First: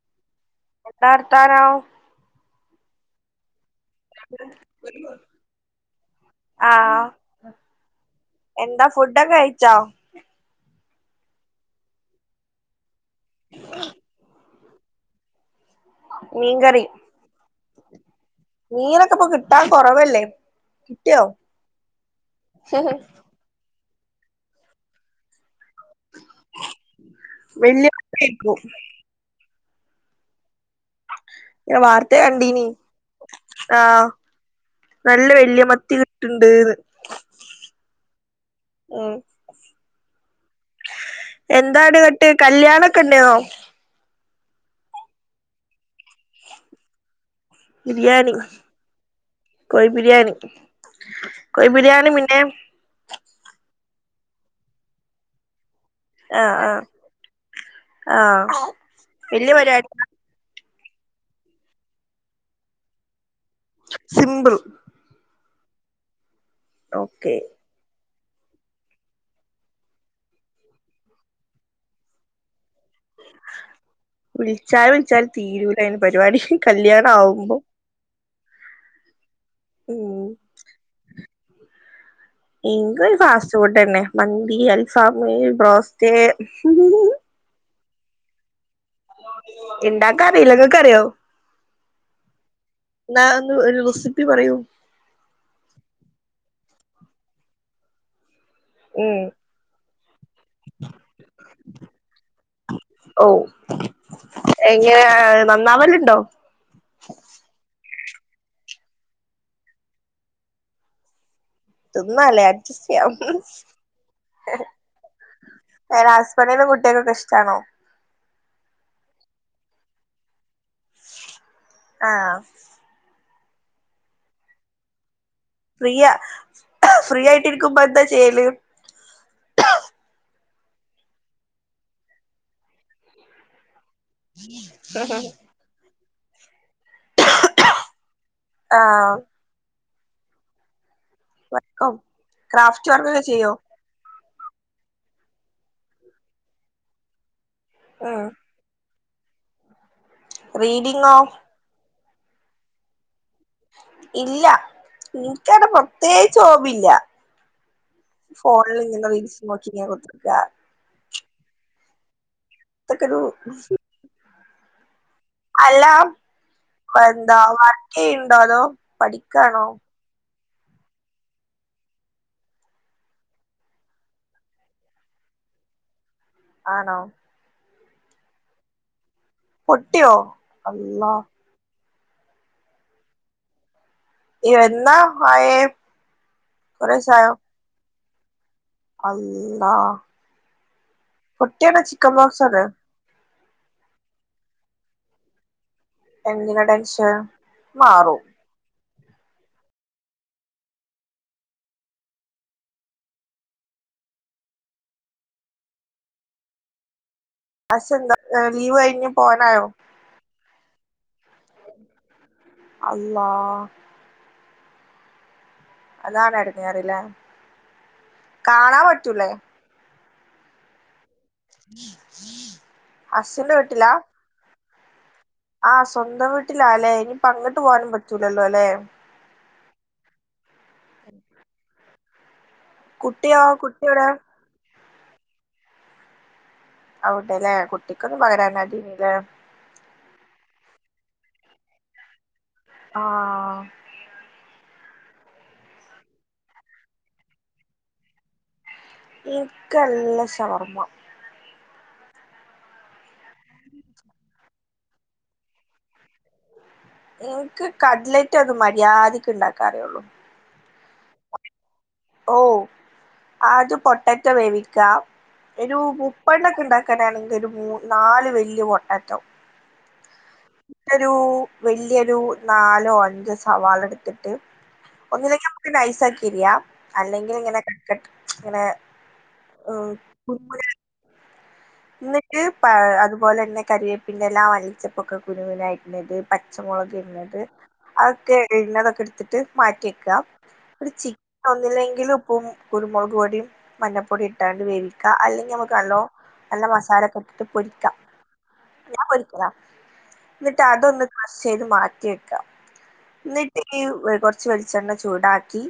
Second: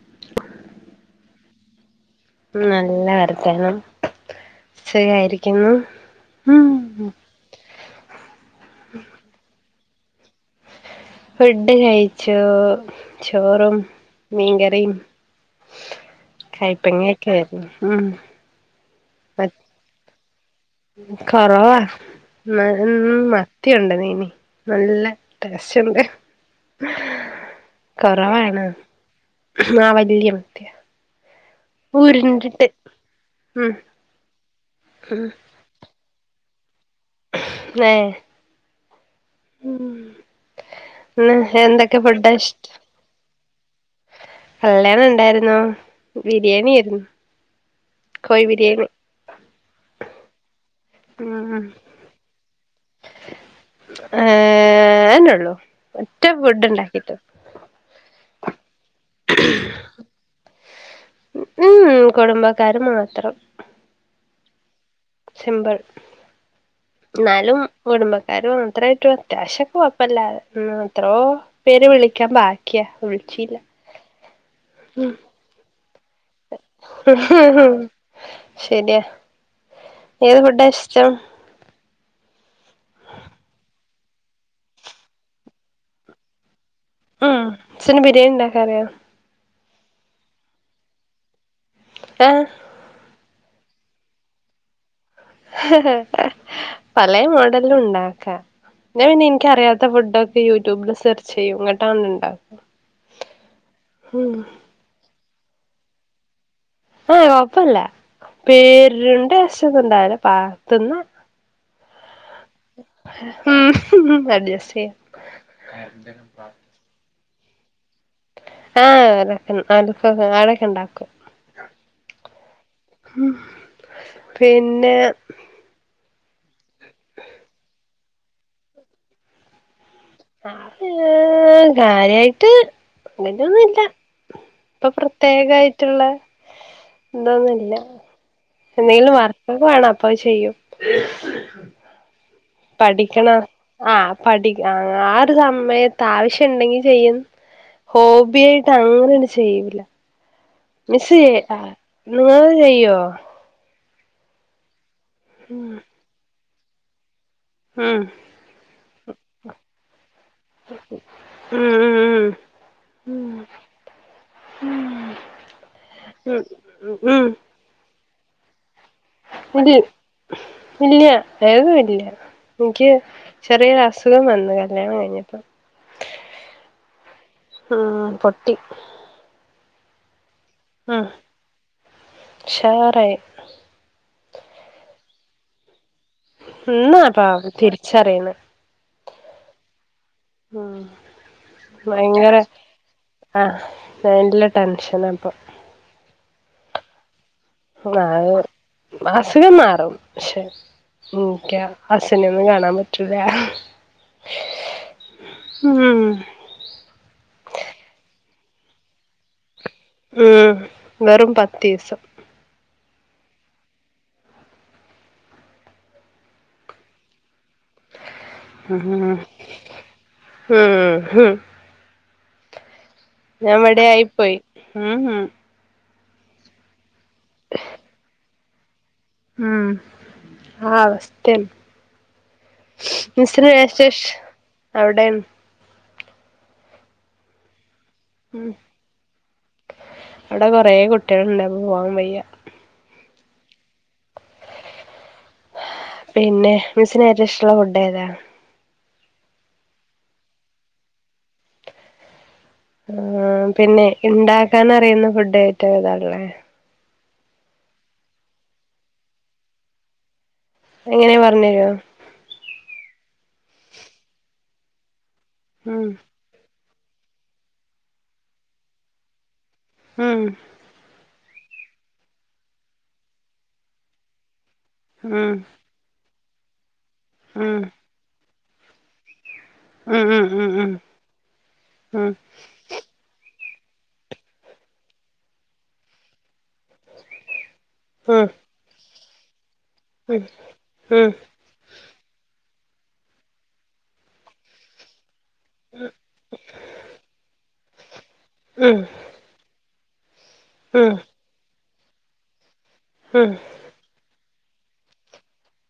[inaudible] എന്താ, വർത്താനം നല്ല വർത്താനം ശരിയായിരിക്കുന്നു. ആഹ് ഉം.. എന്താ, ഫുഡൊക്കെ കഴിച്ചോ? ഫുഡ്കഴിച്ചൂ. ചോറും, മീൻകറിയും. മീൻകറി കയ്പങ്ങയൊക്കെയായിരുന്നു. ഉം.. മീനൊക്കെ ഇപ്പൊ കിട്ടാൻ കുറവല്ലേ കൊറവാ മ മത്തിയുണ്ട് നീനി നല്ല ശുണ്ട് വല്യ കഴിക്കും കൊറവാണ് ആ വല്യം പി വർത്ത കണ്ടിനിീ ഉം ആഹ ഉം നല്ല വലിയ മത്തി കിട്ടുണ്ട് ഏ ഉം ഉ ഉ എന്താണ് എന്തൊക്കെ ങ്ങട്ട് ഫുഡഷ കല്യാണൊക്കെ ഇണ്ടേന്നോ കല്യാണം ഉണ്ടായിുന്നോ ബിരിയാണി ആായിരുന്നു ബിരിയാണി കോയ് ബിരിയാണി കോയ് ബിരിയാണി പിന്നെ ഏർ അനെള്ളൂ ആഹ ആഹ ആഹ വല്യ വരുട്ട ഉം കുടുംബക്കാര് മാത്രം സിമ്പിൾ സിമ്പിൾ ഓക്കെ എന്നാലും കുടുംബ കാര്യ അത്രായിട്ടും അത്യാവശ്യംൊക്കെ കുഴപ്പമല്ല അ എത്രോ പേര് വിളിക്കാൻ പായ ക്കിയ വിളിച്ചിലാ വിളിച്ചാൽ വിളിച്ചാൽ തീരൂല അയിന് പരിപാടി കല്യാണ ആവുമ്പോ ശരിയാ ഉം ഏത് ഫുഡാ ഇഷ്ടം എ ഫാസ്റ്റ് ഫുഡ് തന്നെ മന്തി അൽഫമ ബ്രോസ് ഉം പിന്ന ബിരിയാണി ഉണ്ടാക്ക അറിയോ ഇണ്ടാക്കാറില്ല ഇങ്ങക്കറിയോ ആഹ എന്നാ ഒന്ന് റെസിപ്പി പറയു ഹേ ഏഹ് പലെ മോഡലും ഉണ്ടാക്കാം ഞാൻ ഉം പിന്നെ എനിിക്കറിയാത്ത ഫുഡ് യൂട്യൂബില് സെർച്ച് ചെയ്യും ഇങ്ങട്ടാ ഇണ്ടാക്കുക ഓ നന്നാവല്ലണ്ടോ പേരുണ്ട്ഷ്ട് ഇണ്ടല്ല പാ തിന്ന ന്നല്ലേ അഡ്ജസ്റ്റ് ചെയ്യാം ഉം അഡ്ജസ്റ്റ് ചെയ്യാം എന്റെറെ ഹസ്ബൻറിും കുട്ടികക്കൊക്കെ ഇഷ്ടാണോ ആഹലക്കലക്ക ആടൊക്കെ ഇണ്ടാക്കും ആഹ് പിന്നെ ഫീ ഫ്രീ ആയിട്ടിരിക്കുമ്പോ എന്താ ചെയ്യല് ആ കാര്യായിട്ട് അങ്ങനനൊന്നുംല്ല ഇപ്പൊ പ്രത്യേക ആയിട്ടുള്ള- എന്തൊന്നുമല്ല എന്തെങ്കിലും ആഹ് വർക്കൊക്കെ വേണം അപ്പൊ ചെയ്യും വർക്കും ക്രാഫ്റ്റ് വർക്കൊക്കെ പഠിക്കണ ചെയ്യോ ആഹ പഠിക്ക ആ ഒരു സമയത്ത് ആവശ്യണ്ടെങ്കി ചെയ്യും ഉം ഹോബി ആയിട്ട് അങ്ങനെയൊന്ന ചെയ്യില്ല മിസ് റീഡിങ്ങോ ചെയ്യണ്ട നിങ്ങള് ചെയ്യോ ഇല്ല നിനിക്കടെ ഉം പ്രത്യേകിച്ച് ഓവില്ല ഉം ഫോണില് ഇങ്ങനെ റീൽസ് നോക്കിങ്ങാ കൊടുത്തിക്ക ഉം ഉം ഉം തക്കൂ [unintelligible] ഉം [unintelligible] അല്ല ഉം ഉം എന്താ വർക്ക് ചെയ്യുന്നുണ്ടോ അതോ പഠിക്കാണോ ഇല്ല ഇല്ല ഏക ഇല്ല [unintelligible] എനിക്ക് ചെറിയൊരു അസുഖം വന്നു കല്യാണം കഴിഞ്ഞപ്പ- ആണോ ആഹ പൊട്ടി പൊട്ടിയോ ഉം അല്ലാ ഉഷാറായി എന്നാ മായേ ഇന്നാപ്പാ തിരിച്ചറിയണ അപ്പാ പൊട്ടിയാണ് ചിക്കൻ ബോക്സ്ണ് ആഹ നല്ല ടെൻഷന അപ്പൊ എന്തിനാ ടെൻഷൻ മാറും അസുഖം മാറും പക്ഷെ ഉം എനിക്കാ അച്ചനെ ഒന്നും കാണാൻ പറ്റൂില്ല അം [unintelligible] ഉം ഹസ്ബൻഡ് എന്താ ലീവ് കഴിഞ് പോയാതാണോ ഉം വെറും പത്ത് ദിവസം അല്ലാ അതാണ് ഇടങ്ങറ ഇല്ലേ കാണാൻ ഉം പറ്റൂല്ലേ ഉം ഹ് ഹ ഹ [unintelligible] ഞാൻവിടെ ആയിപ്പോയി ഉം ആഹ് സ്വന്തം വീട്ടിലാ അല്ലെ ഇനി പങ്കിട്ട് പോകാനും പറ്റൂലല്ലോ അല്ലെ ഉം ആഹ് അവസ്സ്ഥ - കുട്ടിയോ മിസ്ര കുട്ടി വിശേഷ എവിടെ അവിടൊണ് അവിടെല്ലേ കുട്ടിക്കൊന്നും ഉം പകരാനടനല്ലേ അവിടെ കൊറെ കുട്ടികളുണ്ടപ്പ പോവാൻ വയ്യ ആഹ പിന്നെ മിസിന് ഏറ്റവും ഇഷ്ടമുള്ള ഫുഡ ഏതാ എനക്ക്ല്ല ഷവർമ്മ ആ പിന്നെ ഇണ്ടാക്കൻ അറിയുന്ന ഫുഡ് ഏറ്റവും ഇതല്ലേ എനിക്ക് കട്ലറ്റ് അത് മര്യാദക്ക് ഇണ്ടാക്കാറിയള്ളു എങ്ങനെയ പറഞ്ഞരുവോ ഓ ആദ്യ പൊട്ടാറ്റ വേവിക്കാം ഒരു ഉം മുപ്പണ്ട ഒക്കെ ഉണ്ടാക്കിക്കോ ഉൺടാക്കണെങ്കിൽ ഒരു മൂന്ന് നാല് വല്യ പൊട്ടട്ടോ ഉം രൂ വല്യൊരു നാലോ അഞ്ചോ സവാള എടുത്തിട്ട് ഉം ഒന്നില്ലെങ്കി നമുക്ക് നൈസാക്കി അരിയാ അല്ലെങ്കിലിങ്ങനെ ഉം കട്ട്‌ ഇങ്ങനെ ഉം ഉം ഉം ഉം ന്നിട്ട് പാ അതുപോലെന്നെ കറിവേപ്പിന്റെല മലിച്ചപ്പൊക്കെ കുനുകുനാരിഞ്ഞിട്ട് പച്ചമുളക് രിഞ്ഞിട്ട് അതൊക്കെള്ളതൊക്കെട്ത്തിട്ട് മാറ്റിവെക്ക ഒരു ചി ഒന്നൂല്ലെങ്കി ങ്കിലുപ്പും കുരുമുളക് പൊടിയും മഞ്ഞപ്പൊടിയു ഇട്ടാണ്ട് വേവിക്ക അല്ലെങ്കിൽ നമുക്കല്ലോ നല്ല മസാലക്കെട്ടിട്ട് പൊരിക്കാം ഞാ പൊരിക്കലാ ന്നിട്ട് അതൊന്ന് ക്രഷെയ്ത് മാറ്റി വെക്ക ന്നിട്ട് ഈ കുറ ച്ച് വെൾച്ചെണ്ണ ചൂടാക്കി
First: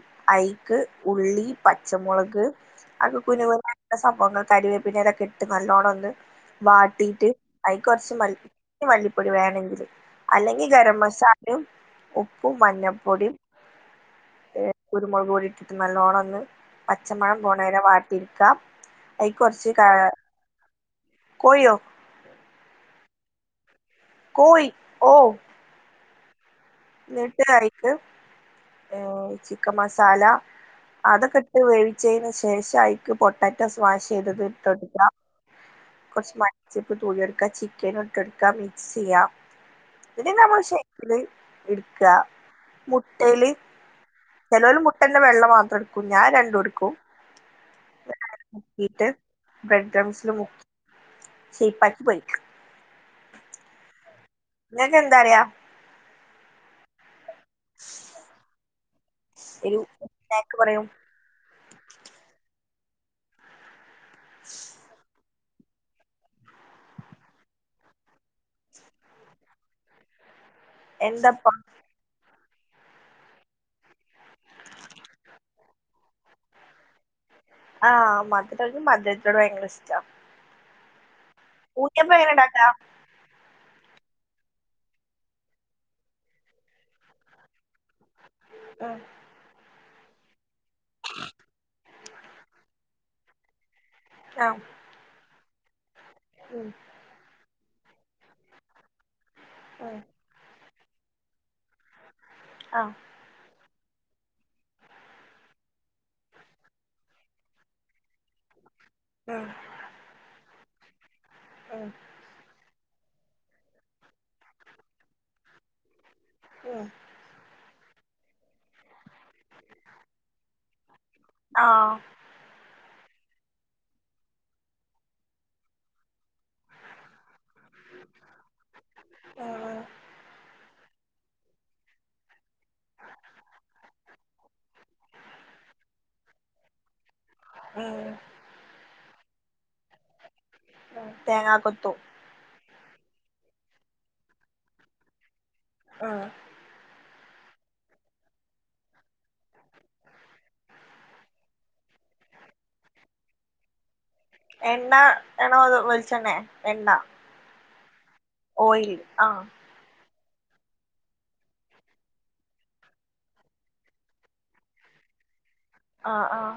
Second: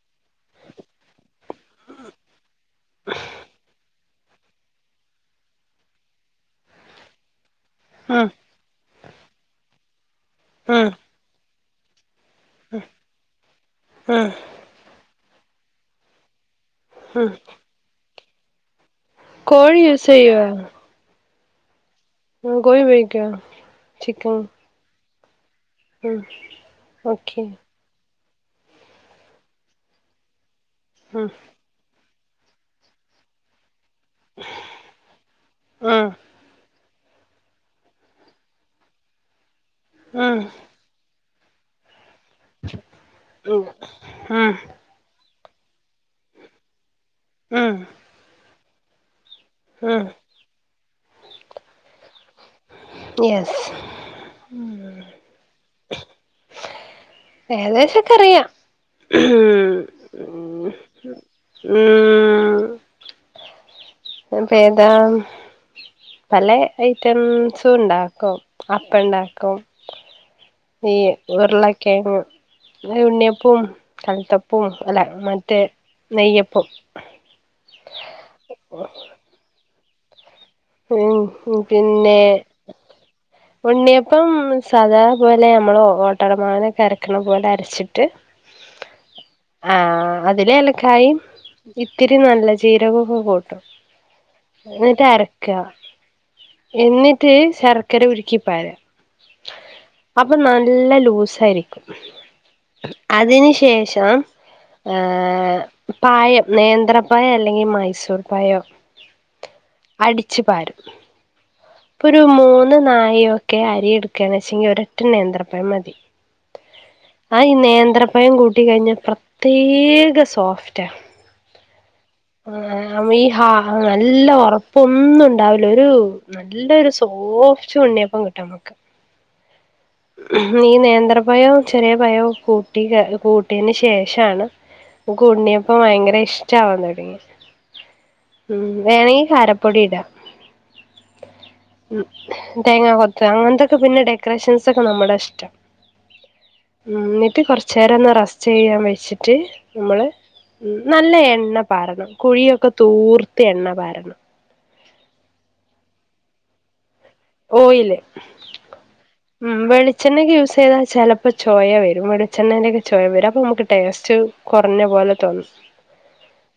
ഐക്ക് ഉള്ളി പച്ചമുളക് അഒക്കെ കുനുകുനാക്കി അപ്പൊ കരിവേപ്പിന്റെലൊക്കെട്ട് നല്ലോണൊന്ന് വാട്ടീട്ട് അയ്ക്കൊറച്ച് ഉം മൽ ഉം മല്ലിപ്പൊടി വേണെങ്കിൽ അല്ലെങ്കിൽ ഗരം മസാലും ഉപ്പും മഞ്ഞപ്പൊടിം ഉം ഏ കുരുമുളക് പൊടി ഇട്ടിട്ട് നല്ലോണൊന്ന് പച്ചമണം ഉം പോണവരെ വാട്ടിട്ക്കാം അയ്ക്കൊറച്ച് കോഴി കാ യൂസ് കോഴിയോ ആ കോയിപയോഗിക്കോ ചിക്കൻ കോഴി ഓ ഉം ഓക്കെ ന്നിട്ട് അയ്ക്ക് ഏഹ് ചിക്കൻ മസാല ഉം അതൊക്കെ ഇട്ട് വേവിച്ചേന് ശേഷം അയ്ക്ക് പൊട്ടാറ്റോസ് വാഷിതത് ഇട്ടൊട്ക്ക ഉം കൊറച്ച് മല്ലി ചെ പ്പ് തൂവി കൊടുക്ക ചിക്കനുട്ടൊട്ക്ക മിക്സിയാ ന്ന്ട്ട് ഉം മ്മള് ശരിക്കില് ഇടുക്ക മുട്ടേല് ഉം ഉം ചെലോര് മുട്ടേൻ്റെ വെള്ളം മാത്രടുക്കും ഞാ രണ്ടുടുക്കും ഉം മുക്കീട്ട് ബ്രഡ് ഉം ക്രംസില് മുക്കി ഷെയ്പ്പാക്കി പൊരിക്ക യെസ് ങ്ങകെന്താറിയാ ഏകദേശൊക്കറിയാം ഒരു സ്‌നാക്ക് പറയൂ ഉംം ഞാപ്പേതാ ഹും പല ഐറ്റംസും ഉണ്ടാക്കും അപ്പണ്ടാക്കും നീയ് എന്താപ്പ ഉരുളക്കേങ്ങ് പിന്നെ ഉണ്ണിയപ്പും കൽത്തപ്പും അല്ല മറ്റേ നെയ്യപ്പും ആ മധുരടും മധുരത്തിനോട് ഭയങ്കരഷ്ടാ ഉം ഹ് പിന്നെ ഉണ്ണിയ പ്പം സാദാ പോലെ നമ്മള് ഓട്ടടമാവിനൊക്കെ അരക്കണ പോലെ അരച്ചിട്ട് അ ആ അതില് ഏലക്കായിം ഇത്തിരി നല്ല ജീരകൊക്കെ കൂട്ടും ആഹ് എന്നിട്ട് അരക്ക ഉം എന്നിട്ട് ശർ ക്കര ഉരുക്കി പാര ഉം അപ്പൊ നല്ല ലൂസായിരിക്കും ആഹ് അതിന് ശേഷം ഏ് പായം നേന്ത്രപ്പയം അല്ലെങ്കി മൈസൂർ പയം ആ അടിച്ചു പാരും ഇപ്പോ ഒരു മൂ ന്ന് നാഴി ഒക്കെ അരി എടുക്കണച്ചേങ്കി ഒരൊറ്റ നേന്ത്രപ്പഴം മതി ഉം ആ ഈ നേന്ത്രപ്പയം കൂട്ടികഴിഞ്ഞ പ്ര ത്യേക സോഫ്റ്റാ ആഹ് അങ്ങനെ അമ്മയീ ഹാ നല്ല ഉറപ്പൊന്നും ഉണ്ടാവുല ഒരു നല്ലൊരു സോഫ്റ്റ് ഉണ്ണിയപ്പം കിട്ടും മുക്ക് ഉം ഈ നേന്ത്ര നേന്ത്രപ്പയോം ചെറിയ പയോം കൂട്ടിക്ക കൂട്ട്യേൻ്റെ ശേഷാണ് മ്മ്ക്ക് ഉണ്ണിയപ്പം ഭയങ്കര ഇഷ്ടമാവാൻ തുടങ്ങി ഉം ഉം വേണെങ്കി കാരപ്പൊടി ഇടാം ആ തേങ്ങാ കൊത്തും തേങ്ങ കൊത്ത് അങ്ങനത്തൊക്കെ പിന്നെ ഡെക്കറേഷൻസൊക്കെ നമ്മളടെ ഇഷ്ടം ആഹ് ഉം ന്നിട്ട് കൊറച്ച് നേരം ഒന്ന് റസ്റ്റീയ്യാൻ വെച്ചിട്ട് മ്മള് ഉം നല്ല എണ്ണ പാരണം കുഴിയൊക്കെ തൂർത്ത് എണ്ണ പാരണം എണ്ണ ആണോ അതോ വെളിച്ചണ്ണെ എണ്ണ ഓയില് ഓയിൽ ആഹ് ഉം വെളിച്ചെണ്ണക്കെ യൂസ് ചെയ്താ ചെലപ്പോ ചൊയ വരും വെളിച്ചെണ്ണൻ്റക്കെ ചൊയ വരും അപ്പൊ മ്മുക്ക് ടേസ്റ്റ് കുറഞ്ഞ പോലെ തോന്നും ആഹ് ആഹ്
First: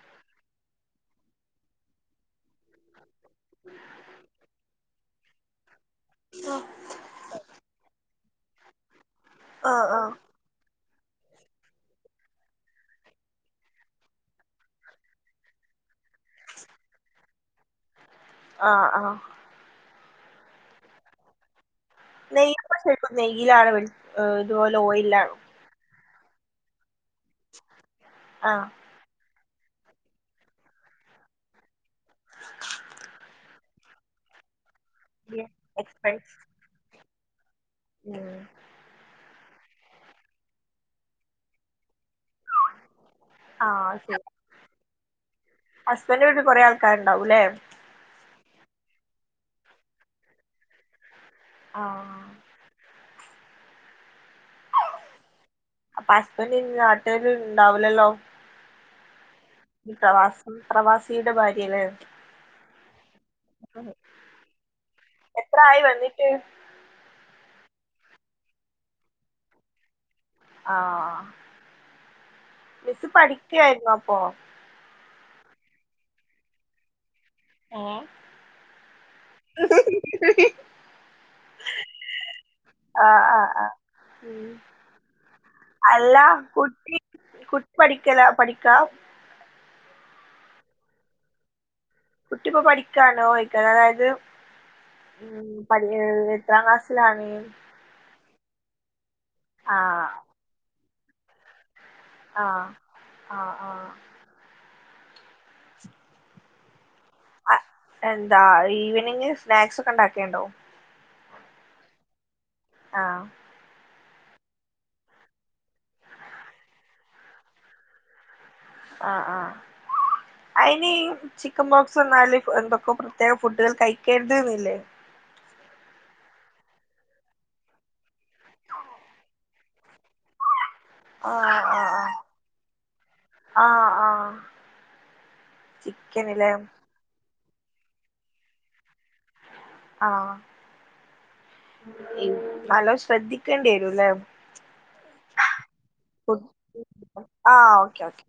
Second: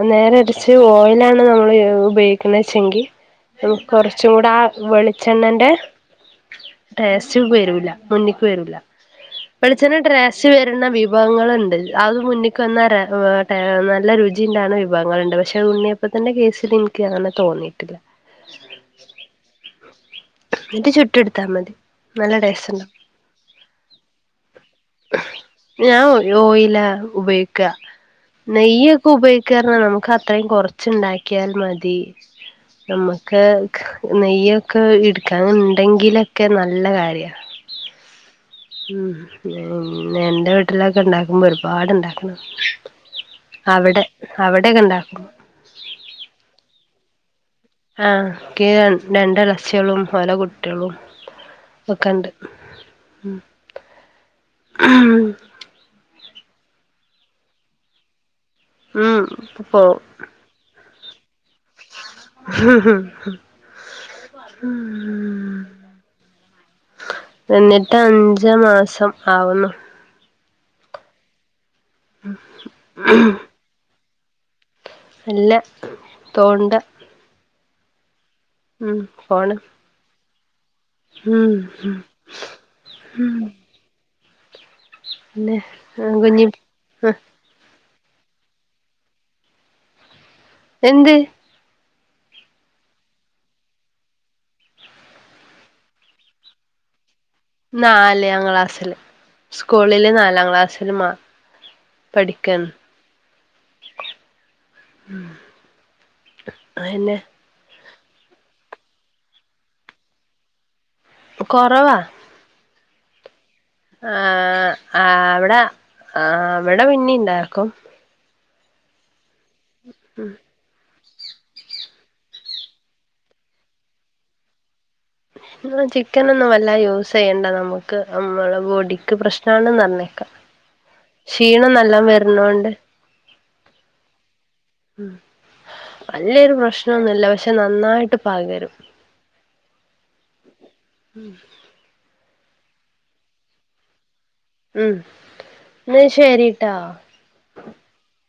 ആ നേരെറച്ച് ഓയിലാണ് നമ്മള് ഉപയോഗിക്കുന്നേച്ചെങ്കി നമുക്ക് കുറച്ചും കൂടെ ആ വെളിച്ചെണ്ണന്റെ ടേസ്റ്റ് വരൂല്ല മുന്നിക്ക് വരൂല്ല ആഹ് വെളിച്ചെണ്ണ ആഹ് ഡ്രസ് വരുന്ന വൃ വിഭവങ്ങളുണ്ട് അത് മുന്നിൽക്ക് വന്ന നല്ല രുചിണ്ടാണ് വിഭവങ്ങളുണ്ട് പക്ഷെ ഉണ്ണിയപ്പം അതന്റെ കേസിൽ എനിക്ക് അങ്ങനെ തോന്നിയിട്ടില്ല ആഹ ആഹ അത് ചുട്ടെടുത്താ മതി നല്ല ടേസ്റ്റ് ഉണ്ടാവും നെയ്യ നെയയിലണോ ഇതുപോലെ ഓയിലാണോ ഓയിയില ഉപയോഗിക്ക ആഹ് നെയ്യ ഒക്കെ ഉപയോഗിക്ക കറ നമുക്ക് അത്രയും കുറച്ചുണ്ടാക്കിയാൽ മതി നമുക്ക് നെയ്യൊക്കെ ഇടുക്ക എക്സ്പെൻസ് ഉണ്ടെങ്കിലൊക്കെ നല്ല കാര്യമാണ്. ഉം ഉം പിന്ന എൻന്റെ വീട്ടിലൊക്കെ ഉണ്ടാക്കുമ്പോ ഒരുപാട്ണ്ടാക്കും അവിടെ അവിടെയൊക്കെ ഇണ്ടാക്കും ഹസ്ബൻഡ് വീട്ടിൽ കുറെ ആൾക്കാർ ഉണ്ടകും ലേ ആ ക് രണ്ട് ഇളച്ചികളും ഓല കുട്ടികളും ആഹ് ഒക്കെണ്ട് അപ്പൊ ഹസ്ബൻഡ് നാട്ടുല് ഇണ്ടാവില്ലല്ലോ മമ് ഈ പ്രവാസം പ്രവാസിയുടെ ഭാര്യ ലേ ഹ്ഹ് ഉം എത്ര ആയി വന്നിട്ട് എന്നിട്ട് അഞ്ച മാസം ആവുന്നു ആഹ മിസ്സ് പഠിക്കയായിരുന്നു അപ്പൊ അല്ല തോണ്ട ഓ ഉം ഫോണ് ഹം മം മം ഉ അല്ല കുഞ്ഞി കുട്ടി ആഹ് പഠിക്കല പഠിക്കാ എന്ത് കുട്ടിപ് പഠിക്കണോ ചോദിക്കാ അതായത് ഉം പ എത്രാം ക്ലാസ്സിലാണ് ല് സ്കൂളില് ആഹ് നാലാം ക്ലാസ്സില് മാ ആഹ പഠിക്കാണ് ആഹ ആ ഉ അയിന്നെ എന്താ ഈവനിങ് സ്നാക്സ് ഒക്കെ ഉണ്ടാക്കിയുണ്ടോ കൊറവാ ആ ആ അവിടെ ആ അവിടെ പിന്നി ഉണ്ടാക്കും ആ ഉം ആഅയിനി ചിക്കൻ ബോക്സ് എന്നാല് എന്തൊക്കെ പ്രത്യേക ഫുഡുകൾ കഴിക്കരുതുന്നില്ലേ ചിക്കൻന്നും വല്ല യൂസ് ചെയ്യണ്ട നമുക്ക് നമ്മള ബോഡിക്ക് പ്രശ്ന ആണന്ന് പറഞ്ഞെ ആഹ് ക്ഷീണം ആഹ് നല്ലാം വരണോണ്ട് ആഹ് ആഹ് ആഹ് ചിക്കനില്ലേ നലയൊരു പ്രശ്നൊന്നുമല്ല പക്ഷ പക്ഷെ നന്നായിട്ട് പകരും ആ നലോ ശ്രദ്ധിക്കേണ്ടി വരൂലേ ഉം ന്നാ ശരിട്ടോ ആ ഓക്കെ ഓക്കെ